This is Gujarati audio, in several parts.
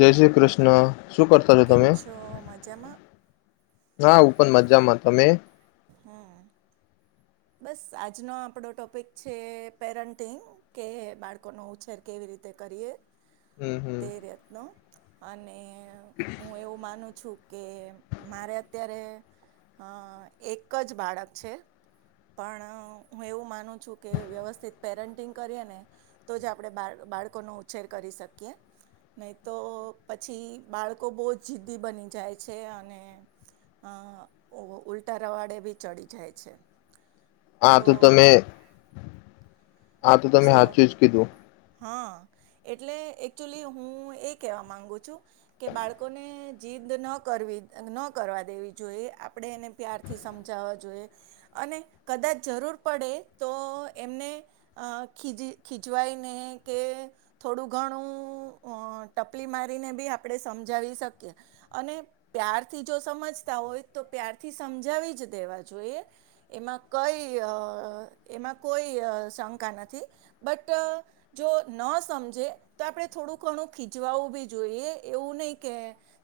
જય શ્રી કૃષ્ણ ન કેમ છો મજામાં હા હું પણ મજામાં તમે હમ બસ આજનો આપડો ટોપિક છે પેરેન્ટિંગ કે બાળકો નો ઉછેર કેવી રીતે કરીએ હમ હમ તેરત્નો અને અને હું એવું માનું છું કે મારે અત્યારે અ એક જ બાળક છે પણ હું એવું માનું છું કે વ્યવસ્થિત પેરેન્ટિંગ કરીએ ને તો જ આપણે બા બાળકોનો ઉછેર કરી શકીએ નહીં તો પછી બાળકો બહુ જ જિદ્દી બની જાય છે અને ઉલ તરવાડે બી ચડી જાય છે હા સો તો તમે હા તો તમે સો હાથ ચઝ કીધું હા એટલે એકચુલી હું એ કહેવા માગુ છું કે બાળકોને જીદ ન કરવી ન કરવા દેવી જોઈએ આપણે એને પ્યારથી સમજાવવા જોઈએ અને કદાચ જરૂર પડે તો એમને ખીજ ખીજવાય કે થોડું ઘણું ટપલી મારીને બી આપણે સમજાવી શકીએ અને પ્યારથી જો સમજતા હોય તો પ્યારથી સમજાવી જ દેવા જોઈએ એમાં કઈ એમાં કોઈ શંકા નથી બટ જો ન સમજે તો આપડણે થોડું ઘણું ખીજવાું બી જોઈએ એવું નહી કે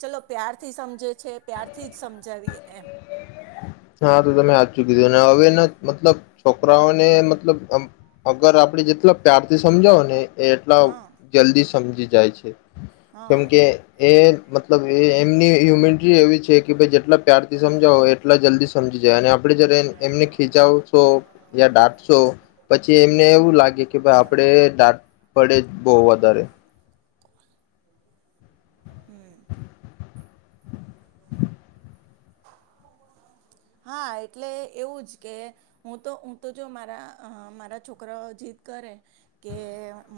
ચલો પ્યારથી સમજે છે પ્યારથી જ સમજાવીએ એમ હા તો તમે આચું કીધું ને હવે મતલબ છોકરાઓને મતલબ અગર આપડે જેટલા પ્યાર થી સમજાવો ને એટલા હા જલ્દી સમજીી જાય છે કેમ હા કે એક મતલબ એ એમની હ્યુમિનિટી એવી છે કે ભાઈ જેટલા પ્યારથી હા સમજાવો એટલા જલ્દી સમજી જાય અને આપણે જયારે એમ એમને ખીજાવશો યા દાટશો પછી એમને એવું લાગે કે ભઈ આપણે પડે જ બહુ વધારે. હમ હા એટલે એવું જ કે હું તો હું તો જો મારા અ મારા છોકરાઓ જીદ કરે કે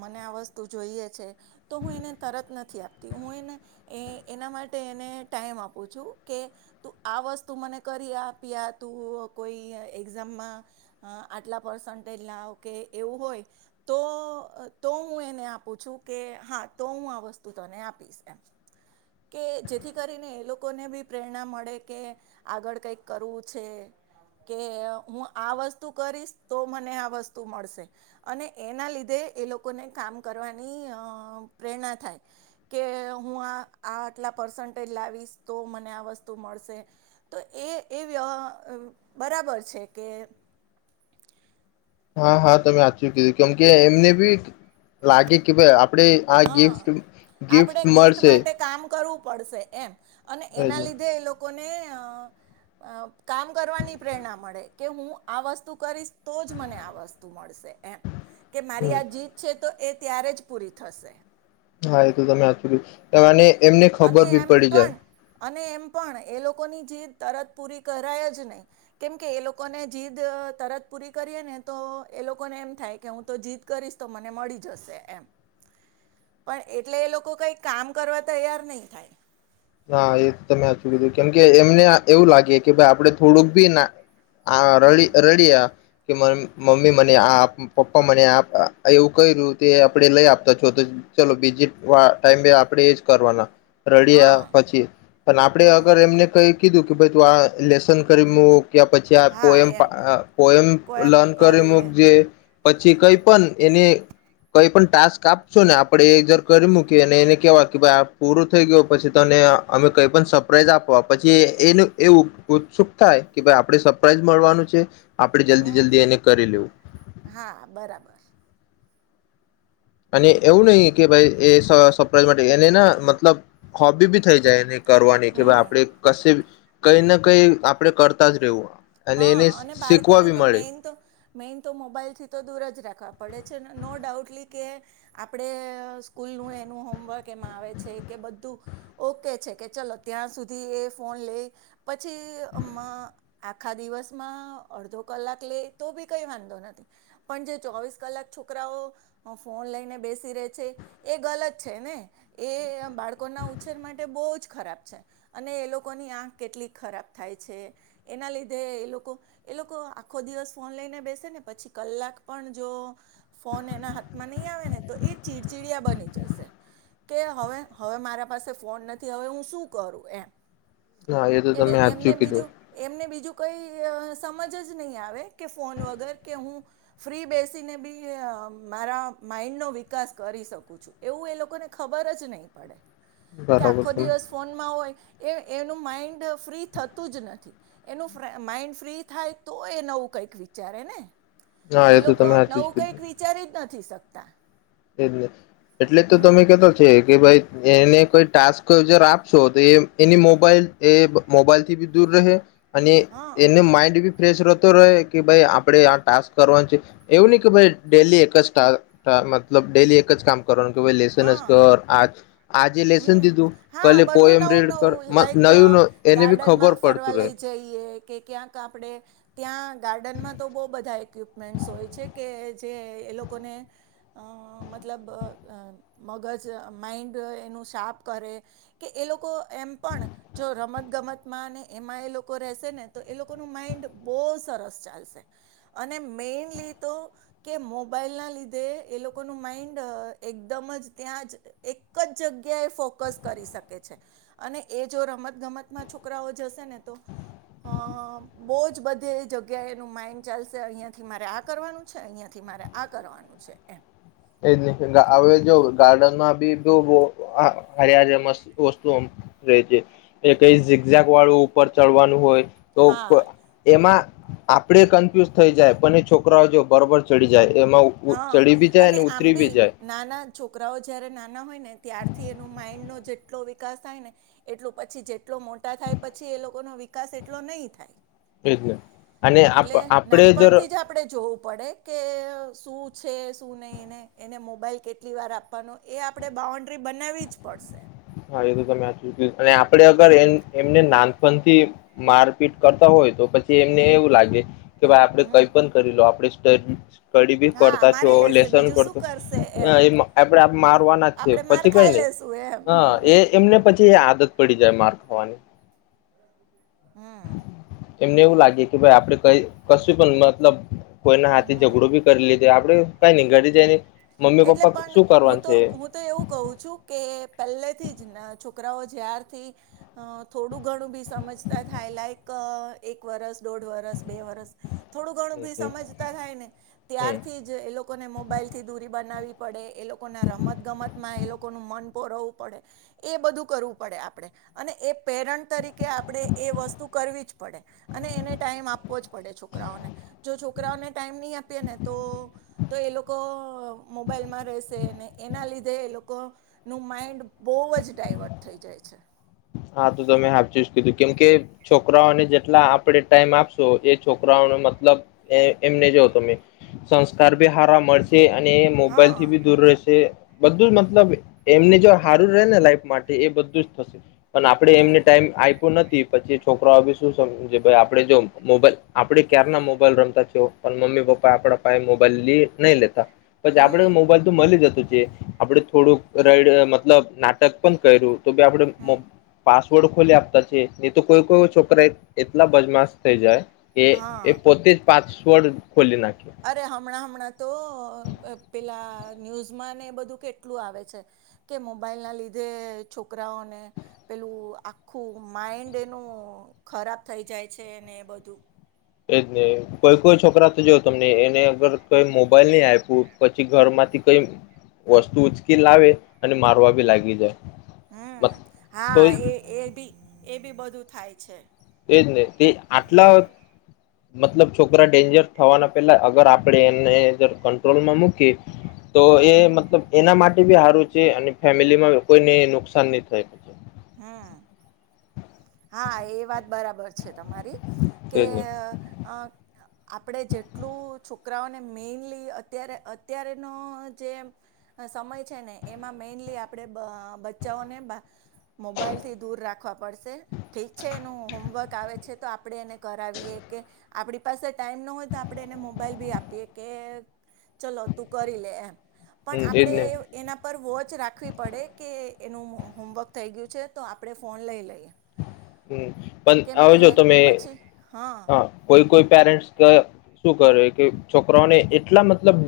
મને આ વસ્તુ જોઈએ છે તો હું એને તરત નથી આપતી હું એને એ એના માટે એને ટાઈમ આપું છું કે તું આ વસ્તુ મને કરી આપ યા તું કોઈ એક્ઝામમાં આટલા પર્સન્ટેજ લાવ કે એવું હોય તો તો હું એને આપું છું કે હા તો હું આ વસ્તુ તને આપીશ એમ કે જેથી કરીને એ લોકોને બી પ્રેરણા મળે કે આગળ કઈક કરવું છે કે હું આ વસ્તુ કરીશ તો મને આ વસ્તુ મળશે અને એના લીધે એ લોકોને કામ કરવાની અ પ્રેરણા થાય કે હું આ આટલા પર્સન્ટેજ લાવીશ તો મને આ વસ્તુ મળશે તો એ એ વ્ય બરાબર છે કે હા હા તમે હાચું કીધું કેમ કે એમને બી લાગે કે ભાઈ આ આપણે આ ગિફ્ટ હા ગિફ્ટ આપણે મળશે. માટે કામ કરવું પડશે એમ અને એના હમ, લીધે એ લોકોને અ કામ કરવાની પ્રેરણા મળે કે હું આ વસ્તુ કરીશ તો જ મને આ વસ્તુ મળશે એમ. કે મારી આ જીદ છે તો એ ત્યારે જ પૂરી થશે. હા એ તો તમે કીધું અને એમને ખબર ભી પડી જાય. એ પણ એ લોકોની જીદ તરત પૂરી કરાય જ નહીં કેમ કે એ લોકોને જીદ તરત પૂરી કરીએ ને તો એ લોકોને એમ થાય કે હું તો જીદ કરીશ તો મને મળી જશે એમ પણ એટલે એ લોકો કઈક કામ કરવા તૈયાર નહીં થાય. હા એ તમે હાચું કીધું કેમ કે એમને એવું લાગે કે ભાઈ આપડે થોડુંક ના અ ભી હમ રડીયા કે મમ્મી મને પપ્પા મને એવું ક્યું આપણે લઈ આપતા છો તો ચલો બીજી વા ટાઈમે આપણે એજ કરવાના. રડીયા હા પછી પણ આપણે હમ અગર એમને કઈ કીધું કે ભાઈ તું આ લેસન કરી મૂક કસ્મયા પછી આ હા પોયમ એમ પા પોએમ કોઈ એમ લર્ન કરી લે મૂક કે પછી કઈ પણ એને કઈ પણ ટાસ્ક આપશો ને આપણે એ જર કરી મૂકી અને એને કેવાય કે ભાઈ આ પૂરું થઈ ગયો પછી તને અમે કઈ પણ સરપ્રાાઈઝ આપવા પછી એનું એ ઉત્સુક થાય કે ભાઈ આપણે સરપ્રાઈઝ મળવાનું છે આપણે જલ્દી હમ જલ્દી એને કરી લેવું. હા બરાબર અને એવું નહીં કે ભાઈ એ સરપ્રાઈઝ માટે એને ના મતલબ હોબી બી થઈ જાય એને કરવાની કે ભાઈ હમ આપણે કશે કઈ ને કઈ આપડે કરતા જ રહેવું. હા એને અને શીખવા બાળકોને બી તો મળે મેઈન તો મેઈન તો મોબાઈલ થી તો દૂર જ રાખવા પડે છે નો ડાઉટલી કે આપણે સ્કૂલ નું એનું હોમવર્ક એમાં આવે છે કે બધું ઓકે છે કે ચલો ત્યાં સુધી એ ફોન લેઈ પછી અમ્માં આખા દિવસમાં અડધો કલાક લેય તો બી કંઈ વાંધો નથી પણ જે ચોવીસ કલાક છોકરાઓ ફોન લઈને બેસી રહે છે એ ગલત છે ને એ બાળકોના ઉછેર માટે બહુ જ ખરાબ છે અને એ લોકોની આંખ કેટલીક ખરાબ થાય છે એના લી એ લોકો એ લોકો આખો દિવસ ફોન લઈને બેસે ને પછી કલાક પણ જો ફોન એના હાથમાં નહી આવે ને તો હા એ તો એને તમે એમને સાચું કીધું બીજું એમને બીજું કોઈ સમજ જ નહી આવે કે ફોન વગર કે હું ફ્રી બેસીને બી મારા માઈન્ડ નો વિકાસ કરી શકું છું એવું એ લોકોને ખબર જ નહી પડે કે બરાબર આખો તમે દિવસ ફોન માં હોય એ એનું માઇન્ડ ફ્રી થતું જ નથી એનું માઈન્ડ ફ્રી થાય તો એ નવું કંઈક વિચારે ને હા એ તો લોકો તમે સાચું જ નવું કીધું કઈક વિચારી જ નથી થી શકતા એજ નથી એટલે તો હમ તમે કેતો છે. કે ભાઈ એને કોઈ ટાસ્ક આપશો તો એ એની મોબાઈલ એ મોબાઈલ થી બી દૂર રહે અને હા એને માઇન્ડ બી ફ્રેશ રહેતો રહે કે ભાઈ આપણે આ ટાસ્ક કરવાનું છે એવું નહીં કે ભાઈ ડેલી એક જ ટા ટ મતલબ ડેલી એક જ કામ કરન કે ભાઈ લેસન જ હા કર આજ આજે લેસન હમ દીધું હા કલે બધું પોયમ નવું રીડ કર નવું લાઈક નયું એને બી ખબર ગાર્ડનમાં પડતું ફરવા રહે લઈ જઈએ કે ક્યાંક આપડે ત્યાં ગાર્ડનમાં તો બઉ બધા એક્યુબ [inaudible] સ હોય છે કે જે એલોકોને અ મતલબ મગજ માઇન્ડ એનું શાર્પ કરે કે એ લોકો એમ પણ જો રમત ગમતમાં એમાં એ લોકો રહેશે ને તો એ લોકોનું માઇન્ડ બહુ સરસ ચાલશે અને મેઈનલી તો કે મોબાઈલ ના લીધે એ લોકોનું માઈન્ડ એકદમ જ ત્યાં જ એક જ જગ કે એ ફોકસ કરી શકે છે અને એ જો રમત ગમતમાં છોકરાઓ જશે ને હ બો બધી જગ્યાએ એનું માઇન્ડ ચાલશે અહિયાં થી મારે આ કરવાનું છે અહિયાં થી મારે આ કરવાનું છે એમ. એજ નહી હવે જો ગાર્ડનમાં બી બો હા હારી હારી વસ્તુ વસ્તુઓ દઇદે એ કઈ ઝીકઝેક વાળું ઉપર ચડવાનું હોય. તો હા એમાં આપડે કન્ફ્યુઝ થઈ જાય પણ એ છોકરાઓ જો બરોબર ચડી જાય. એમાં ઉપર હા ચડી બી અને જાયને આમ ભી નાના છોકરાઓ જયારે નાના હોય ને ત્યારથી એનુ માઈન્ડ નો જેટલો વિકાસ થાય ને એ એ જ ને અને આપ એટલે આપડે જ નાનપણથી આપણે જોવું પડે કે શું છે શું નહી ને એને મોબાઈલ કેટલી વાર આપવાનો હા એ તો તમે સાચુ કયો અને આપડે અગર એ એમને નાનપણ થી મારપીટ કરતા હોય તો પછી એમને એવું લાગે કે ભાઈ આપડે કઈ હમ પણ કરી લો આપડે એ જ કડી બી હા કરતા છો મારી લેશે લેસન બીજું શું કરતો કરશે એમ એ આપડે મારવાના જ છે આપણે માર પછી કઈ ખાઈ નહી. લેશું એમ હ એ એમને પછી એ આદત પડી જાય માર વાન હમ એમને એવું લાગે કે ભાઈ આપડે કઈ કશું પણ મતલબ કોઈના હાથે હમ ઝઘડો ભી કરી લે જે આપણે એટલે પણ હું કરવાનું તો છે હું તો એવું કહું છું કે પહેલેથી જ છોક છોકરાઓ જ્યારથી થોડું ઘણું બી સમજતા થાય લાયક એક વરસ દોઢ વરસ બે વરસ થોડું ઘણું હમ ભી હમ સમજતા થાય ને હમ ત્યારથી જ એ લો મોબાઈલ થી દૂરી બનાવવી પડે એ લોકોના રમત ગમતમાં એ લોકોનું મન રવુ પડે એ બધું કરવું પડે આપણે અને એ પેરન્ટ તરીકે આપણે એ વસ્તુ કરવી જ પડે અને એને ટાઈમ આપવો જ પડે છોકરાઓને જો છોકરાઓને ટાઈમ નહી આપીએ ને તો મોબાઈલમાં રહેશે એના ના લીધે એ લોકો નું માઈન્ડ બઉ જ ડાયવર્ટ થઈ જાય છે. હા તો તમે હાફ ચોઇસ કીધી. કેમકે છોકરાઓને જેટલા આપણે ટાઈમ આપશો એ છોકરાઓનો મતલબ એમને જો તમે સંસ્કાર બી હારા મળશે અને મોબાઈલ હા થી બી દૂર રહેશે બધું જ મતલબ એમને જો હારું રહે ને લાઈફ માટે એ બધું જ થશે પણ આપડણે એમને હમ ટાઈમ આપ નથી પછી છોકરો શું સમ આપે જો મોબાઈલ આપડે ક્યાર ના મોબાઈલ રમતા છે પણ મમ્મી પપ્પા આપડા પાયે મોબાઈલ લ નહી લેતા પછી આપડે તો હમ મોબાઈલ તો મળી જતો આપડે થોડુંક રઈડ મતલબ નાટક પણ કર્યું તો ભ આપડે હમ પાસવર્ડ ખોલી આપતા છે નહી તો કોઈ કોઈ છોકરા એટલા બજમાશ થઈ જાય એ એ હા પોતે જ પાંચ તોડ અરે હમણાં હમણાં તો પેલા ન્યુઝમાં ને એ બધું કેટલું આવે છે કે મોબાઈલ ના લીધે છોકરાઓને પેલું આખું માઈન્ડ એનું ખરાબ થઈ જાય છે ને એ બધું એજ નહી કોઈ કોઈ છોકરા તો જોવ તમને એને અગર કઈ મોબાઈલ નહી આપું પછી ઘર માંથી કઈ વસ્તુ ઉચકી લાવે અને મારવા ભી લાગી જાય હમ તો હા એ એ બી એ બી બધું થાય છે એજ નહી તે આટલા મતલબ છોકરા ડેન્જર થવાના પેલા અગર આપણેે એને કંટ્રોલમાં મૂકી તો એ હમ મતલબ એના માટે સારું છે અને ફેમિલીમાં કોઈને નુકસાન નહી થાય હમ હા એ વાત બરાબર છે એજ ને આપડે જેટલું છોકરાઓને મેઈનલી અત્યારે અત્ય્યારેનો જે સમય છે ને એમાં મેઈનલી આપણેે બચ્ચાઓને મોબાઈલથી દૂર રાખવા પડશે ઠીક છે એનું હોમવર્ક આવે છે તો આપ આપણે એને કરાવીએ કે આપણી પાસે ટાઈમ ન હોય તો આપણે એને મોબાઈલ ભી આપીએ કે ચલો તું કરી લે એમ પણ હમ એજ આપડે ને એના પર વોચ રાખવી પડે કે એનું હોમવર્ક થઈ ગયું છે તો આપણે ફોન લઈ લઈએ એમ પણ કેમ કે આવજો તમે પછી હા કોઈ કોઈ પેરેન્ટસ શું કરે કે છોકરાઓને એટલા મતલબ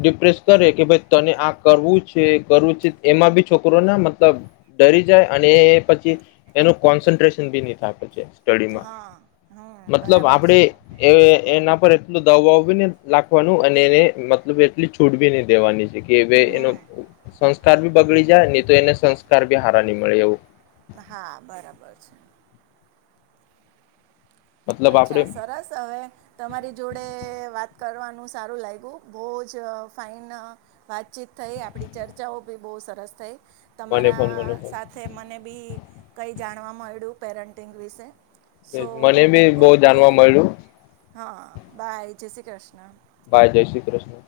ડિપ્રેસ કરે કે ભ તને આ કરવું છે કરવું છે એમાં બી છોકરોને મતલબ ડરી જાય અને પછી એનું કોન્સન્ટેશન બી નહી થ પ છે સડીમાં હા હમ મતલબ બરાબર આપડે છે એના પર એટલું દ લખવાનું અને એને મતલબ એટલી છૂડ બી નહી દેવાની છે કે એનો હમ સંસ્કાર ભી બગડી જાય નહી તો એને બી હારાની મળે એવું હા બરાબર છે મતલબ અચ્છા આપડે સરસ હવે તમારી જોડે વાત કરવાનું સારું લાગ્યું બહુ જ ફાઇન વાતચીત થઈ આપણી ચર્ચાઓ બી બહુ સરસ થઈ મને તમારા પણ મને પણ સાથે મને બી કઈ જાન નામડું પેરેન્ટિંગ વિશે સો મને ભી બોઉ ઓકે જાણવા મળ્યું હા બાય જય શ્રી કૃષ્ણ ભાઈ જય શ્રી કૃષ્ણ